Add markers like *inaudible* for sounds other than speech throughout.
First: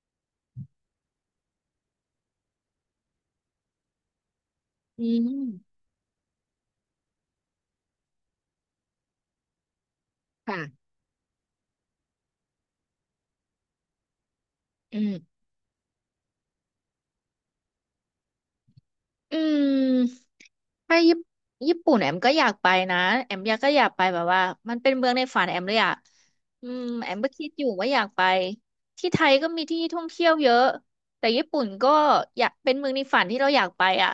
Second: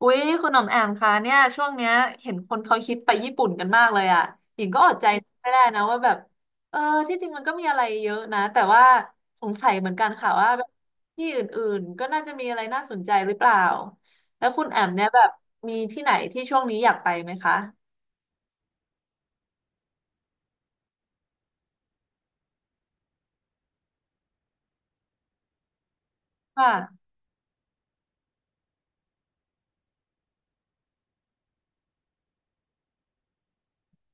อุ๊ยคุณหน่อมแอมคะเนี่ยช่วงเนี้ยเห็นคนเขาคิดไปญี่ปุ่นกันมากเลยอ่ะหญิงก็อดอืใจไม่ได้มนะว่าแบบเออที่จริงมันก็มีอะไรเยอะนะแต่ว่าสงสัยเหมือนกันค่ะว่าแบบค่ะที่อื่นๆก็น่าจะมีอะไรน่าสนใจหรือเปล่าแล้วคุณแอมอืเนี่ยแบบมมีที่ไหนที่ช่วงนี้อยากไปไหมคะอืมไปญี่ปุ่นแอมก็อยากไปนะแอมอยากไปแบบว่ามันเป็นเมืองในฝันแอมเลยอะค่ะแอมก็คิดอยู่ว่าอยากไปที่ไทยก็มีที่ท่องเที่ยวเยอะแต่ญี่ปุ่นก็อยากเป็นเมืองในฝันที่เราอยากไปอะ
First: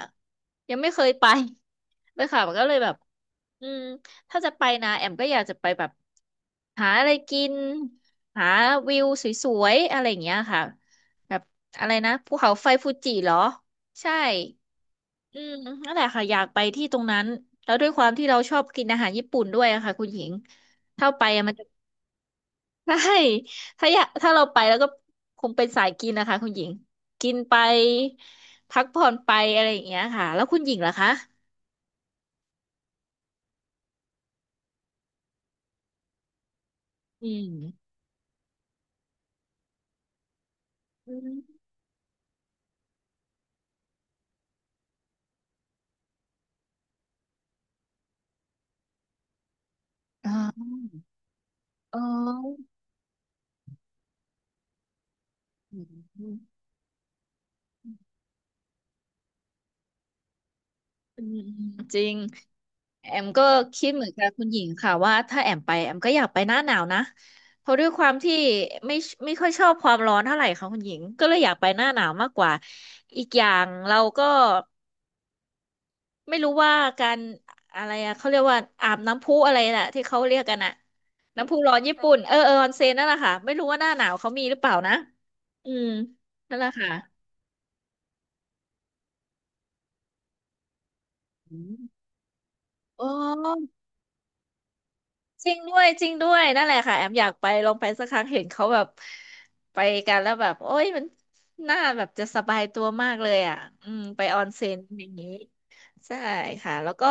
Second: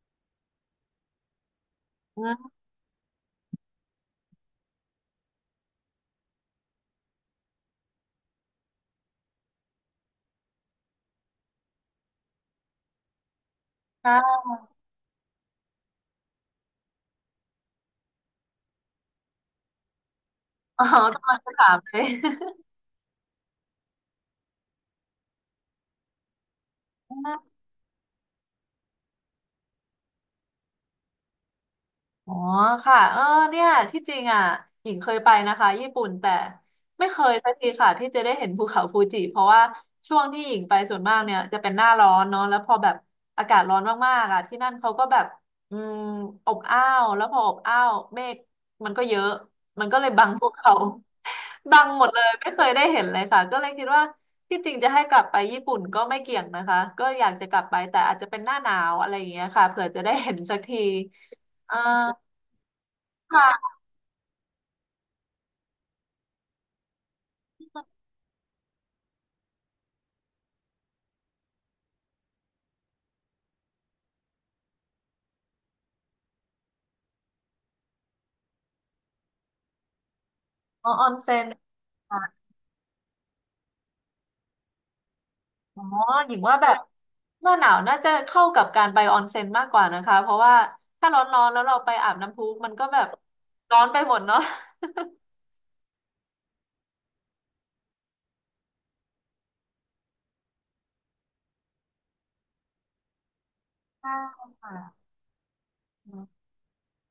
ยังไม่เคยไป *laughs* เลอืยค่ะมมันก็เลยแบบอืมถ้าจะไปนะแอมก็อยากจะไปแบบ หาอะไรกินหาวิวสวยๆอะไรอย่างเงี้ยค่ะแบบอะไรนะภูเขาไฟฟูจิเหรอใช่ค่ะ อืมนั่นแหละค่ะอยากไปที่ตรงนั้นแล้วด้วยความที่เราชอบกินอาหารญี่ปุ่นด้วยอะค่ะคุณหญิง *laughs* อ๋อถ้าไปกำลังอะจะมันจะ ถามเลย *laughs* ใช่ถ้าเราไปแล้วก็คงเป็นสายกินนะคะคุณหญิงกินไปพักผ่อนไปอะไรอย่างเงี้ยค่ะแล้วคุณหญิงล่ะคะอ๋อค่ะเออเนี่ยที่จริงอ่ะหญิงเคยไปนะคะญี่ปุ่นแต่ไม่เคอืยสักมทีค่ะที่จะได้เห็นภูเขาฟูจิเพราะว่าช่วงที่หญิงไปส่วนมาอืกเนี่ยจะมเป็นหน้าร้อนเนาะแล้วพอแบบอากาศร้อนมากๆอ่ะที่นั่นเขาก็แบบอืมอบอ้าวแล้วพออบอ้าวเมฆมันก็เยอะมันก็เลยบัอ๋งอภูเขา *laughs* บังอ๋หอมดเลยไม่เคยได้เห็นเลยค่ะก็เลยคิดว่าที่จริงจะให้กลับไปญี่ปุ่อืนมก็ไม่อืมเกี่ยงนะคะก็อยากจะกลับไปแต่อาจจะเป็นหน้าหนาวอะไรอย่างเงี้ยค่ะเผื่อจะได้เห็นสักทีอืมอ่า จริง แอมก็ค่ะคิดเหมือนกับคุณหญิงค่ะว่าถ้าแอมไปแอมก็อยากไปหน้าหนาวนะเพราะด้วยความที่ไม่ไม่ค่อยชอบความร้อนเท่าไหร่ค่ะคุณหญิงก็เลยอยากไปหน้าหนาวมากกว่าอีกอย่างเราก็ไม่รู้ว่าการอะไรอะเขาเรียกว่าอาบน้ำพุอะไรน่ะที่เขาเรียกกันอะอ๋อออนเซ็นน้ำพุร้อนญี่ปุ่นค่ะเออออนเซ็นนั่นแหละค่ะไม่รู้ว่าหน้าหนาวเขามีหรือเปล่านะอือ๋อมหญิงว่านั่นแหแบละบค่ะหน้าหนาวน่าจะเข้ากับการไปออนเซ็นมากกว่านะคะเพราะว่าถ้าร้อนๆอืแล้วเรามไปอาบน้ำพุมันก็แบอ๋บอ ร้อนไปหมดเนาะจริงด้วยจริงด้วยนั่นแหละค่ะแอมอยากไปลองไปสักครั้งเห็นเขาแบบไปกันแล้วแบบโอ้ยมันน่าแบบจะสบายตัวมากเลยอ่ะอืมใช่ไปออนเซ็นค่ะอย่างนี้ใช่ค่ะแล้วก็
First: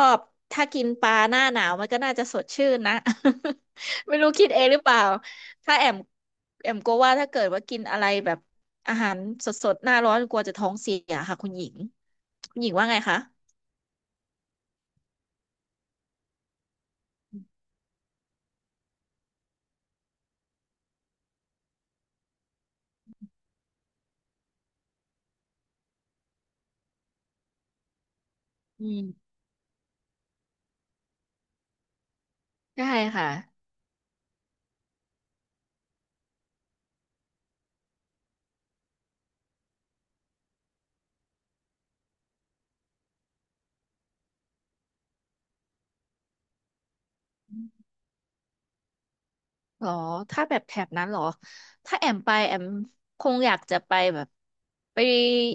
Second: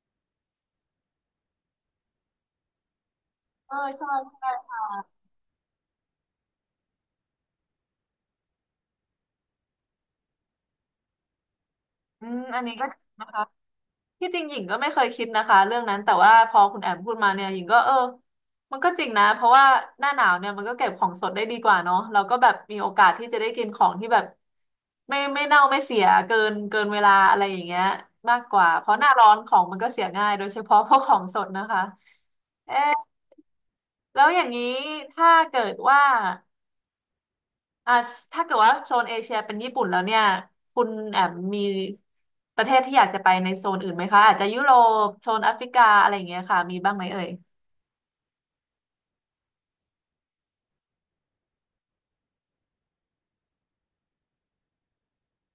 ถ้ากินปลาหน้าหนาวมันก็น่าจะสดชื่นนะ เออ *laughs* ใช่ไม่รู้คิใช่ดเองหรือเปล่าค่ะถ้าแอมแอมกลัวว่าถ้าเกิดว่ากินอะไรแบบอาหารสดๆหน้าร้อนกลัวจะท้องเสียค่ะคุณหญิงอืมคุอัณนหญินี้งก็ว่าดีไงคะนะคะ ที่จริงหญิงก็ไม่เคยคิดนะคะเรื่องนั้นแต่ว่าพอคุณแอมพูดมาเนี่ยหญิงก็เออมันก็จริงนะเพราะว่าหน้าหนาวเนี่ยมันก็เก็บของสดได้ดีกว่าเนาะเราก็แบบมีโอกาสที่จะได้กินของที่แบบไม่เน่าไม่เสียเกินเวลาอะไรอย่างเงี้ยมากกว่าอืเพราะหน้าร้อมนของมันก็เสียง่ายโดยเฉพาะพวกของสดนะคะใช่เอ๊ะค่ะ แล้วอย่างนี้ถ้าเกิดว่า อ่าถ้าเกิดว่าโซนเอเชียเป็นญี่ปุ่นแล้วเนี่ยคุณแอมมีประเทศที่อยากจะไปในโซนอื่นไหมคะอาจจะยุโรปโซนแอฟริกาอะไรอย่างเงี้ยค่ะมีบ้างไหมเอ่ยหรอถ้าแบบแถบนั้นหรอถ้าแอมไปแอมคงอยากจะไปแบบไป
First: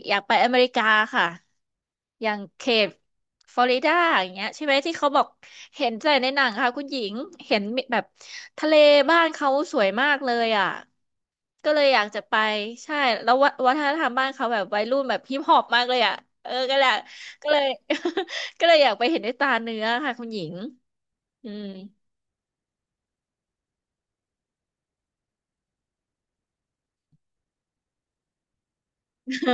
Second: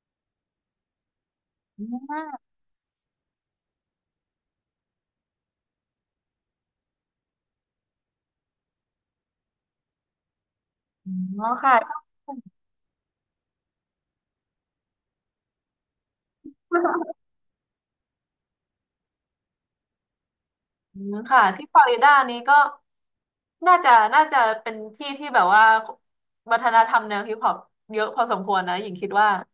อยากไปอเมริกาค่ะ ออย่างืเขตฟลอริดาอย่างเงี้ยใช่ไหมที่เขาบอกเห็นแต่ในหนังค่ะคุณหญิง เห็นแบบทะเลบ้านเขาสวยมากเลยอ่ะมอ๋อก็เลยอค่ะยากจะไปใช่แล้ววะวัฒนธรรมบ้านเขาแบบวัยรุ่นแบบฮิปฮอปมากเลยอ่ะเออก็แหละก็เลย *laughs* ก็เลยอยากไปเห็นด้วยตาเนื้อค่ะคุณหญิงอืมค่ะอืที่ม ฟลอริดานี้ก็น่าจะเป็นที่ที่แบบว่าวัฒนธรรมแนวฮิปฮอปเยอะพอสมควรนะหญิงคิดว่า เออ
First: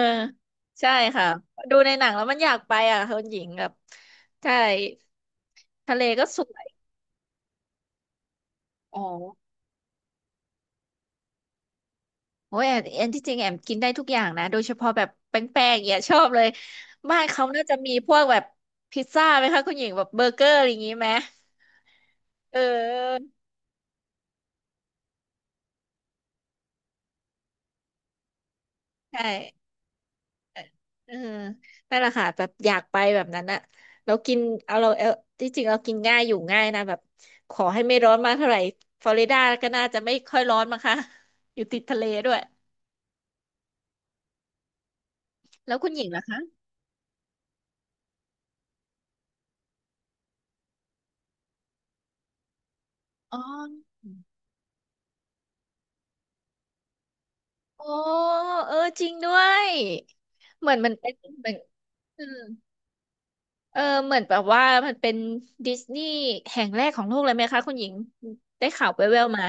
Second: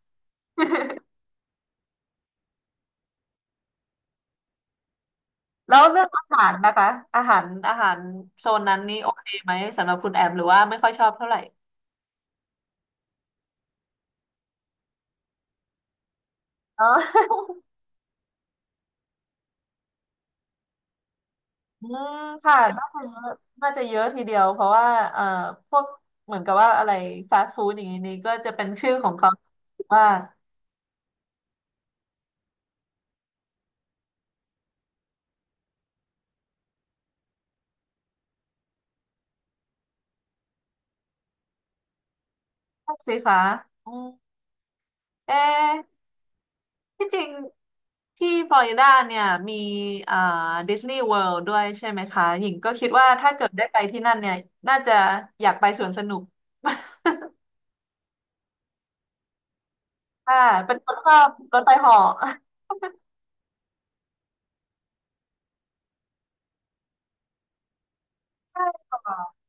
ใช่ *laughs* ค่ะดูในหนังแล้วมันอยากไปอ่ะคุณหญิงแบบใช่แล้วทะเรื่เลองอาก็สหารวยนะคะอาหารโซนนั้นนี้อ๋อโอเคไหมสำหรับคุณแอมหรือว่าไม่ค่อยชอบเท่าไหร่โอ้ยแอนที่จริงแอมกินได้ทุกอย่างนะโดยเฉพาะแบบแป้งๆอย่างเนี่ยชอบเลยอ๋บ้านอ เขาน่าจะมีพวกแบบพิซซ่าไหมคะคุณหญิงแบบเบอร์เกอร์อะไรอย่างนี้ไหมอืมเค่ะน่าจะเยอออะน่าจะเยอะทีเดียวเพราะว่าเอ่อพวกเหมือนกับว่าอะไรฟาสต์ฟู้ดอย่างนี้นี่ก็จะเป็นชื่อของใช่ เขาว่าเออนั่นแหละค่ะแบบอยากไปแบบนั้นอะแล้วกินเอาเราเออที่จริงเรากินง่ายอยู่ง่ายนะแบบขอให้ไม่ร้อนมากเท่าไหร่ฟลอริดาก็น่าจะไม่ค่อยร้อนมั้งคะอยู่ติดทะเลด้วยพวกสิคะอืมเอ๊ะแล้วคุณหญิงล่ะคะที่จริงที่ฟลอริดาเนี่ยมีเอ่อดิสนีย์เวิลด์ด้วยใช่ไหมคะหญิงก็คิดว่าถ้าอ๋อเกิดได้ไปที่นั่นเนี่ยน่าจะอยากไปสวนสนุก โอ้เออจริงด้วย *laughs* ค่ะเหมืเป็อนนคมันนชเป็นอบเหมือรนถไฟเหาะอืมเออเหมือนแบบว่ามันเป็นดิสนีย์แห่งแรกของโลกเลยไหมคะคุณหญิงใช่ได้ข่าวค่ะแว่วๆมา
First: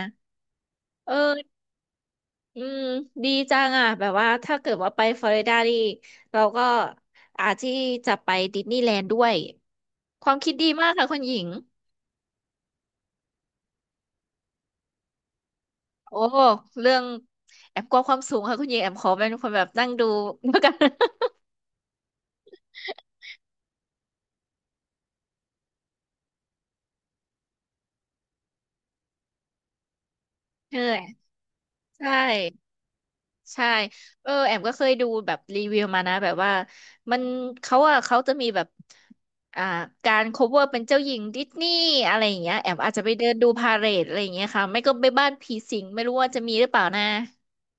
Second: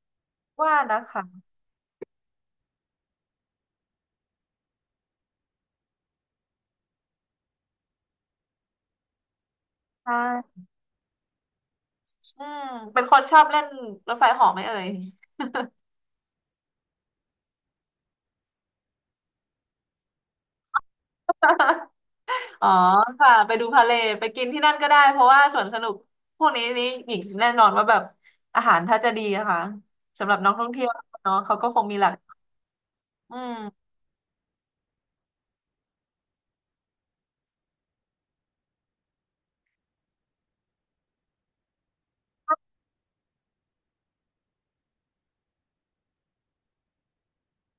ว่า *laughs* นะเอคะอ อืมดีจังอ่ะแบบว่าถ้าเกิดว่าไปฟลอริดานี่เราก็อาจที่จะไปดิสนีย์แลนด์ด้วยใชความคิด่ดีมากค่ะคุณหญิงอืมเป็นคนชอบเล่นรถไฟเหาะไหมเอ่ย โอ้เรื่องแอมกลัวความสูงค่ะคุณหญิงแอมขอเป็นคนแบบนั่งดู *laughs* แล้วกัน *laughs* *laughs* อ๋อค่ะไปดูพาเลทไปกินที่นั่นก็ได้เพราะว่าสวนสนุกพวกนี้นี่หญิงแน่นอนว่าแบบอาหารถ้าจะดีนะคะสำหรับนักท่องเเที่ยวออเนาะเขาก็คงมีหลัใช่กอืใช่มเออแอมก็เคยดูแบบรีวิวมานะแบบว่ามันเขาอะเขาจะมีแบบอ่าการ cover เป็นเจ้าหญิงดิสนีย์อะไรอย่างเงี้ยแอมอาจจะไปเดินดูพาเหรดอะไรอย่างเงี้ยค่ะไม่ก็ไปบ้านผีสิงไม่รู้ว่าจะมีหรือเปล่านะ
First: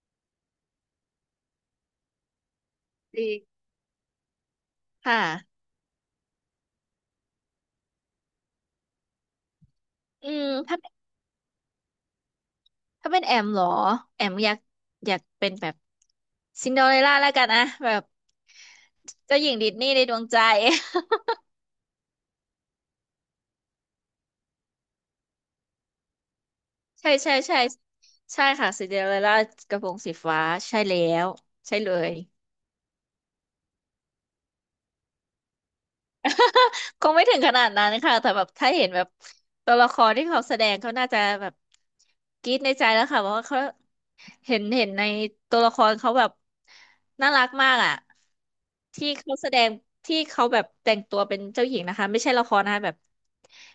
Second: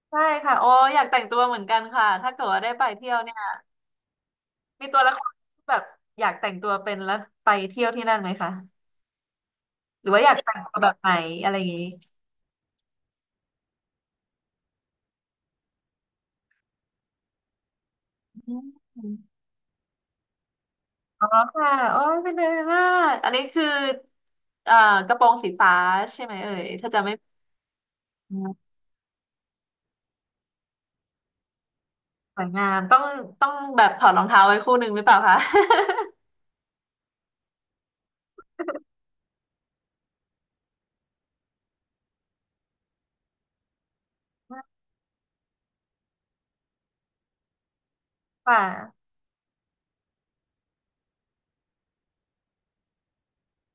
ใช่ค่ะโอ้อยากแต่งตัวเหมือนกันค่ะถ้าเกิดว่าได้ไปเที่ยวดีเนี่ยมีตัวละคค่ะรที่แบบอยากแต่งตัวเป็นแล้วไปเที่ยวที่นั่นไหมคะหรือว่าออืยากมแต่งตัวแบบไหนอะไรอย่างนี้ถ้าเป็นแอมเหรอ แอมอยากเป็นแบบซินเดอเรลล่าแล้วกันนะแบบอืมเจ้าหญิงดิสนีย์ในดวงใจ ค่ะโอ้ยเป็นเลยมากอันนี้คือเอ่อกระโปรงสีฟ้าใช่ไหมเอ่ยถ้าจะ *laughs* ใช่ไม่ ใช่ใช่ใช่ค่ะซินเดอเรลล่ากระโปรงสีฟ้า ใช่แล้ว ใช่เลย สวยงามต้องแบบถอดรองเท้าไว้คู่หนึ่งหรือเปล่าคะ *laughs* คงไม่ถึงขนาดนั้นค่ะ แต่แบบถ้าเห็นแบบตัวละครที่เขาแสดงเขาน่าจะแบบกรี๊ดในใจแล้วค่ะเพราะว่าเขา *laughs* เห็นในตัวละครเขาแบบน่ารักมากอ่ะค่ะที่เขาแสดงที่เขาแบบแต่งตัวเป็นเจ้าหญิงนะคะไม่ใช่ละครนะคะแบบ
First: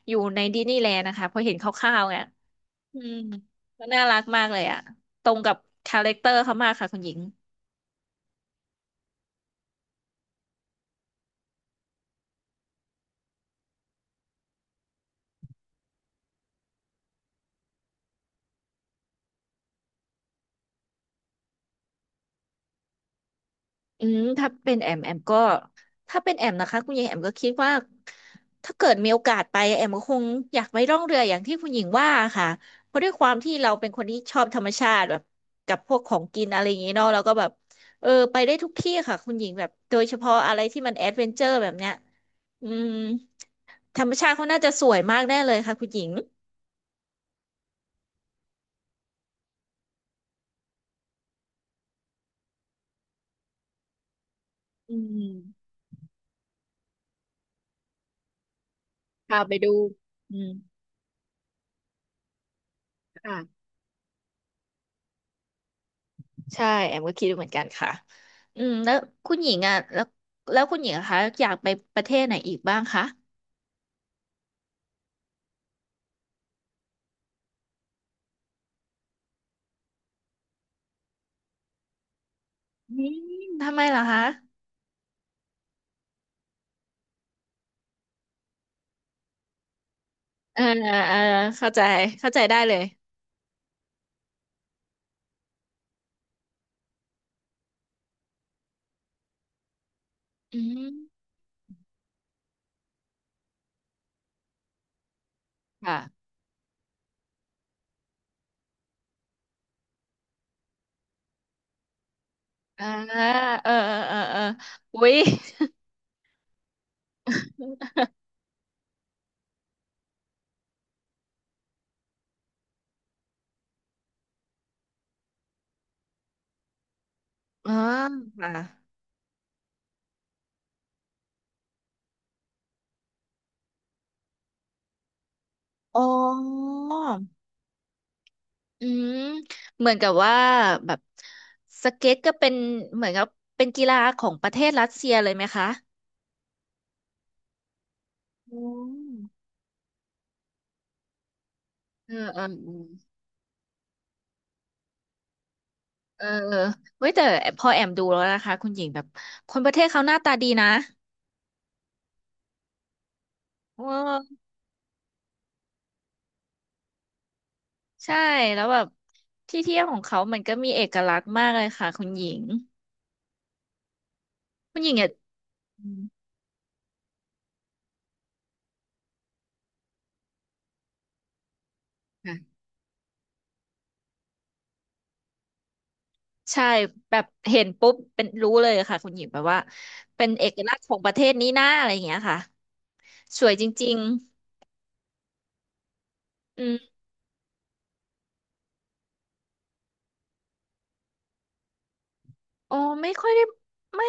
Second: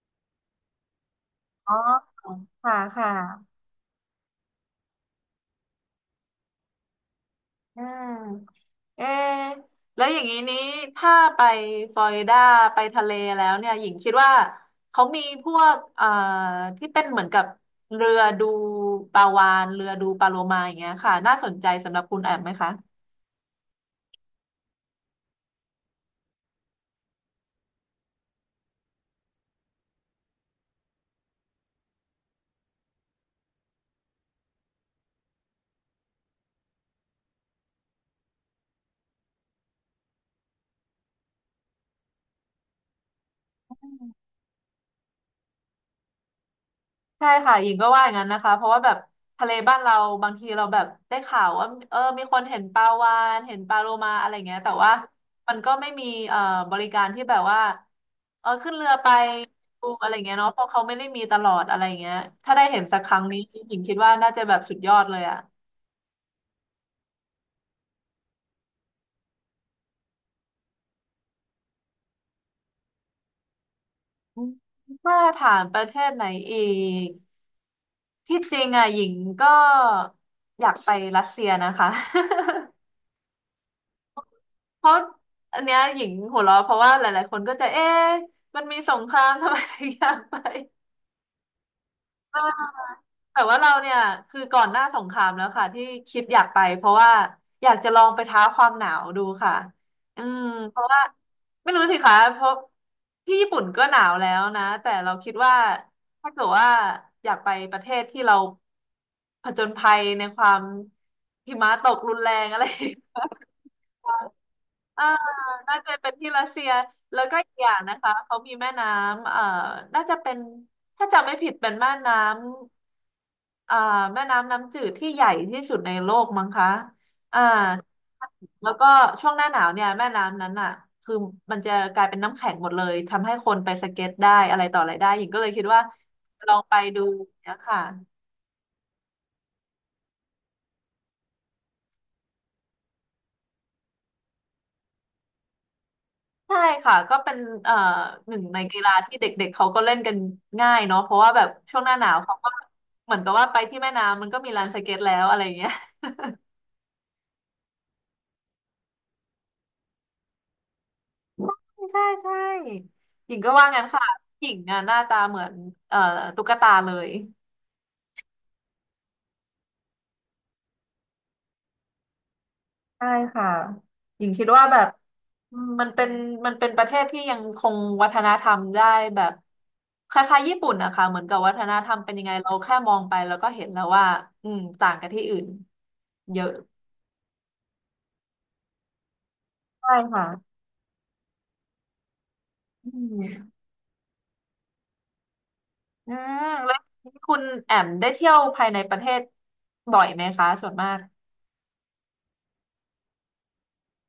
อยู่ในดิสนีย์แลนด์นะคะพอเห็นคอ๋อร่าวๆเนี่ยค่ะอืค่มะก็น่ารักมากเลยอ่ะตรงกับคาแรคเตอร์เขามากค่ะคุณหญิง อืมเอะแล้วอย่างนี้นี้ถ้าไปฟลอริดาไปทะเลแล้วเนี่ยหญิงคิดว่าเขามีพวกที่เป็นเหมือนกับเรือดูปลาวาฬเรือดูปลาโลมาอย่างเงี้ยค่ะน่าสนใจสำหรับคุณแอมไหมคะ อืมถ้าเป็นแอมก็ถ้าเป็นแอมนะคะคุณหญิงแอมก็คิดว่าถ้าเกิดมีโอกาสไปแอมก็คงอยากไปล่องเรืออย่างที่คุณหญิงว่าค่ะเพราะด้วยความที่เราเป็นคนที่ชอบธรรมชาติแบบกับพวกของกินอะไรอย่างนี้เนาะเราก็แบบไปได้ทุกที่ค่ะคุณหญิงแบบโดยเฉพาะอะไรที่มันแอดเวนเจอร์แบบเนี้ยอืมธรรมชาติเขาน่าจะสวยมากแน่เลยค่ะคุณหญิงใช่ค่ะหญิงก็ว่าอย่างนั้นนะคะเพราะว่าแบบทะเลบ้านเราบางทีเราแบบได้ข่าวว่าเออมีคนเห็นปลาวาฬเห็นปลาโลมาอะไรเงี้ยแต่ว่าอืมันมก็ไม่มีบริการที่แบบว่าเออขึ้นเรือไปพาไปดูดูอะไรเงี้ยอืเนาะมเพราะเขาไม่ได้มีตลอดอะไรเงี้ยถ้าได้เห็นสักครั้งนี้ค่ะ หญิงคิดว่าน่าจะแบบสุดยอดเลยอะใช่แอมก็คิดเหมือนกันค่ะ อืมแล้วคุณหญิงแล้วคุณหญิงอะคะอยากไปประเทศไหนอีกบ้างคะอืมถ้าถามประเทศไหนอีกที่จริงอะหญิงก็อยากไปรัสเซียนะคะ อืมทำไมเหรอคะ เพราะอันเนี้ยหญิงหัวเราะเพราะว่าหลายๆคนก็จะเอ๊ะมันมีสงครามทำไมถึงอยากไปเออเออเข้าใจเข้าเอใจอได้เลยแต่ว่าเราเนี่ยคือก่อนหน้าสงครามแล้วค่ะที่คิดอยากไปเพราะว่าอยากจะลองไปท้าความหนาวดูค่ะอืมอืเพราะว่ามไม่รู้สิคะเพราะที่ญี่ปุ่นก็หนาวแล้วนะแต่เราคิดว่าค่ะถ้าเกิดว่าอยากไปประเทศที่เราผจญภัยในความหิมะตกรุนแรงอะไร อ่าเอออุ๊อ่าย น่าจะเป็นที่รัสเซียแล้วก็อีกอย่างนะ *laughs* คะเขามีแม่น้ำน่าจะเป็นถ้าจำไม่ผิดเป็นแม่น้ำแม่น้ำน้ำจืดที่ใหญ่ที่สุดในโลกมั้งคะอ่าอ๋อค่ะแล้วก็ช่วงหน้าหนาวเนี่ยแม่น้ำนั้นอ่ะคือมันจะกลายเป็นน้ำแข็งหมดเลยทำให้คนไปสเก็ตได้อะไรต่ออะไรได้หญิงก็เลยคิดว่าอ๋อลองไปดูเนี่ยค่ะ อืมเหมือนกับว่าแบบสเก็ตก็เป็นเหมือนกับเป็นกีฬาของประเทศรัสเซียเลยไหมคะ ใช่ค่ะก็เป็นเอ่อหนึ่งอืในกีฬาที่เด็มกๆเขาก็เล่นกันง่ายเนาะเพราะว่าแบบช่วงหน้าหนาเอวอเขาเออ ก็เหมือนกับว่าไปที่แม่น้ำมันก็มีลานสเก็ตแล้วอะไรอย่างเงี้ยเออเว้ยแต่พอแอมดูแล้วนะคะคุณหญิงแบบคนประเทศเขาหน้าตาดีนะใช่ใช่หญิงก็ว่าเงั้นค่ะออหญิงอ่ะหน้าตาเหมือนเอ่อตุ๊กตาเลยใช่แล้วแบบที่เที่ยวของเขามันก็มีเอกลักษณ์มากเลยค่ะคุณหญิงใช่ค่ะหญิงคิดว่าแบคุณหบญิงเนี่ยอืมมัอืนมเป็นประเทศที่ยังคงวัฒนธรรมได้แบบคล้ายๆญี่ปุ่นนะคะเหมือนกับวัฒนธรรมเป็นยังไงค่ะเราแค่มองไปแล้วก็เห็นแล้วว่าอืมต่างกันที่อื่นเยอะใช่แบบเห็นปุ๊บเป็นรู้เลยค่ะคุณหญิงแบบว่าใช่ค่ะ เป็นเอกลักษณ์ของประเทศนี้นะอะไรอย่างเงี้ยค่ะอืสมวยจริงอืมๆอืแล้วมคุณแอมได้เที่ยวภายในประเทศบ่อยไหมคะส่วนมากโอ้ไม่ค่อยได้ไม่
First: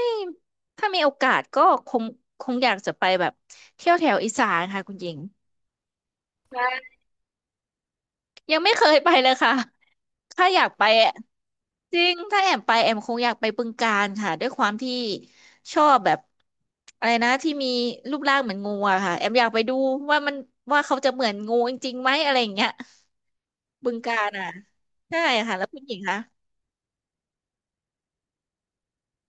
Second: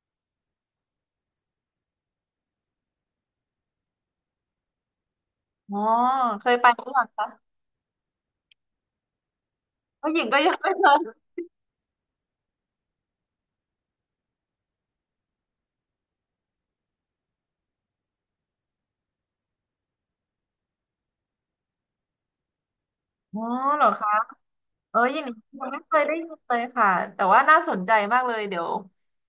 ถ้ามีโอกาสก็คงคงอยากจะไปแบบเที่ยวแถวอีสานค่ะคุณหญิง อ๋อเคยไปหรือยังคะยังไม่เคยไปเลยค่ะ ผู้หญิงก็ถ้ายังอยากไม่เคไปอะยจริง ถ้าแอมไปแอมคงอยากไปบึงกาฬค่ะด้วยความที่ชอบแบบอะไรนะที่มีรูปร่างเหมือนงูอะค่ะแอมอยากไปดูว่ามันว่าเขาจะเหมือนงูจริงๆไหมอะไรอย่างเงี้ยอ๋อเหรอบึงคะกาฬอ่ะเอออใช่ย่างนี้ค่ะแล้ยัวงคุไม่ณหเคญิงยได้คะยินเลยค่ะแต่ว่าน่าสนใจมากเลยเดี๋ยว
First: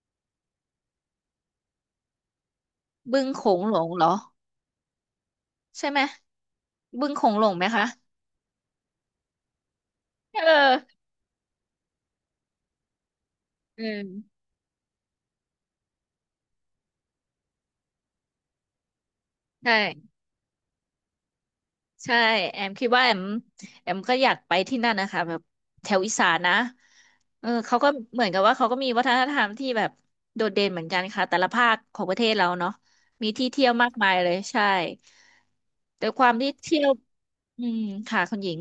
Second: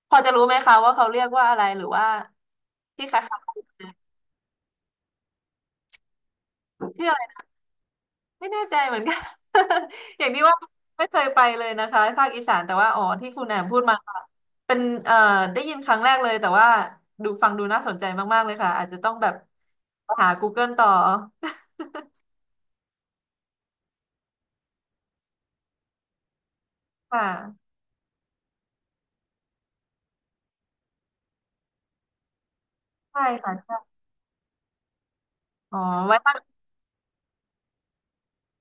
พอจะรู้ไหมคะว่าเขาเรียกว่าอะไรหรือว่าที่คบึงล้ายโขๆกังนหลงไหเหรอใช่ไหมบึงโขม งหลงไหมคะไม่แน่ใจเหมือนกัน *laughs* อย่างที่เอว่าอไม่เคยไปเลยนะคะภาคอีสานแต่ว่าอ๋อที่คุณแอมพูดอืมามเป็นเอ่อได้ยินครั้งแรกเลยแต่ว่าดูฟังดูน่าสนใจมากๆเลยค่ะอาจจะต้องแบบใช่ หา Google ต่อ *laughs* ใช่แอมคิดว่าแอมก็อยากไปที่นั่นนะคะแบบแถวอีสานนะค่เออะเขาก็เหมือนกับว่าเขาก็มีวัฒนธรรมที่แบบโดดเด่นเหมือนกันค่ะแต่ละภาคของประเทศเราเนาะใช่มีที่ค่ะเที่ยวใช่มากมายเลยใช่อ๋อแต่ไว้ควาตั้มงที่เที่ยวอืมค่ะคุณหญิง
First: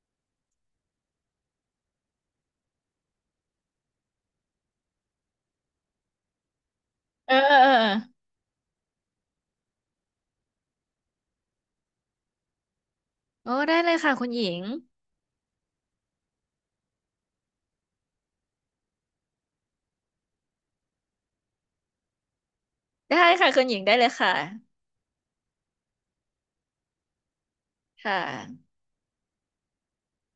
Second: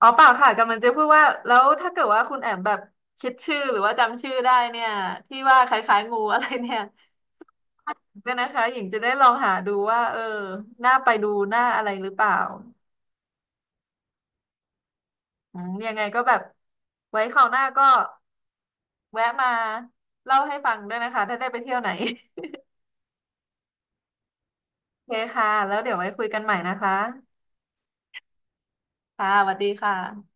อ๋อเปล่าค่ะกำลังจะพูดว่าแล้วถ้าเกิดว่าคุณแอมแบบคิดชื่อหรือว่าจำชื่อได้เนี่ยที่ว่าคล้ายๆงูอะไรเนี่ยเออเออเออก็นะคะหญิงจะได้ลองหาดูว่าเออน่าไปดูน่าอะไรหรือเปล่า โอ้ได้เลยค่ะคุณหญิงอืมยังไงก็แบบไว้คราวหน้าก็แวะมาเล่าให้ฟังด้วยนะคะถ้าได้ไปเที่ยวไหน ได้ค่ะคุณหญิงได้เลยค่ะ *laughs* โอเคค่ะแล้วเดี๋ยวไว้คุยกันใหม่นะคะค่ะค่ะสวัสดีค่ะ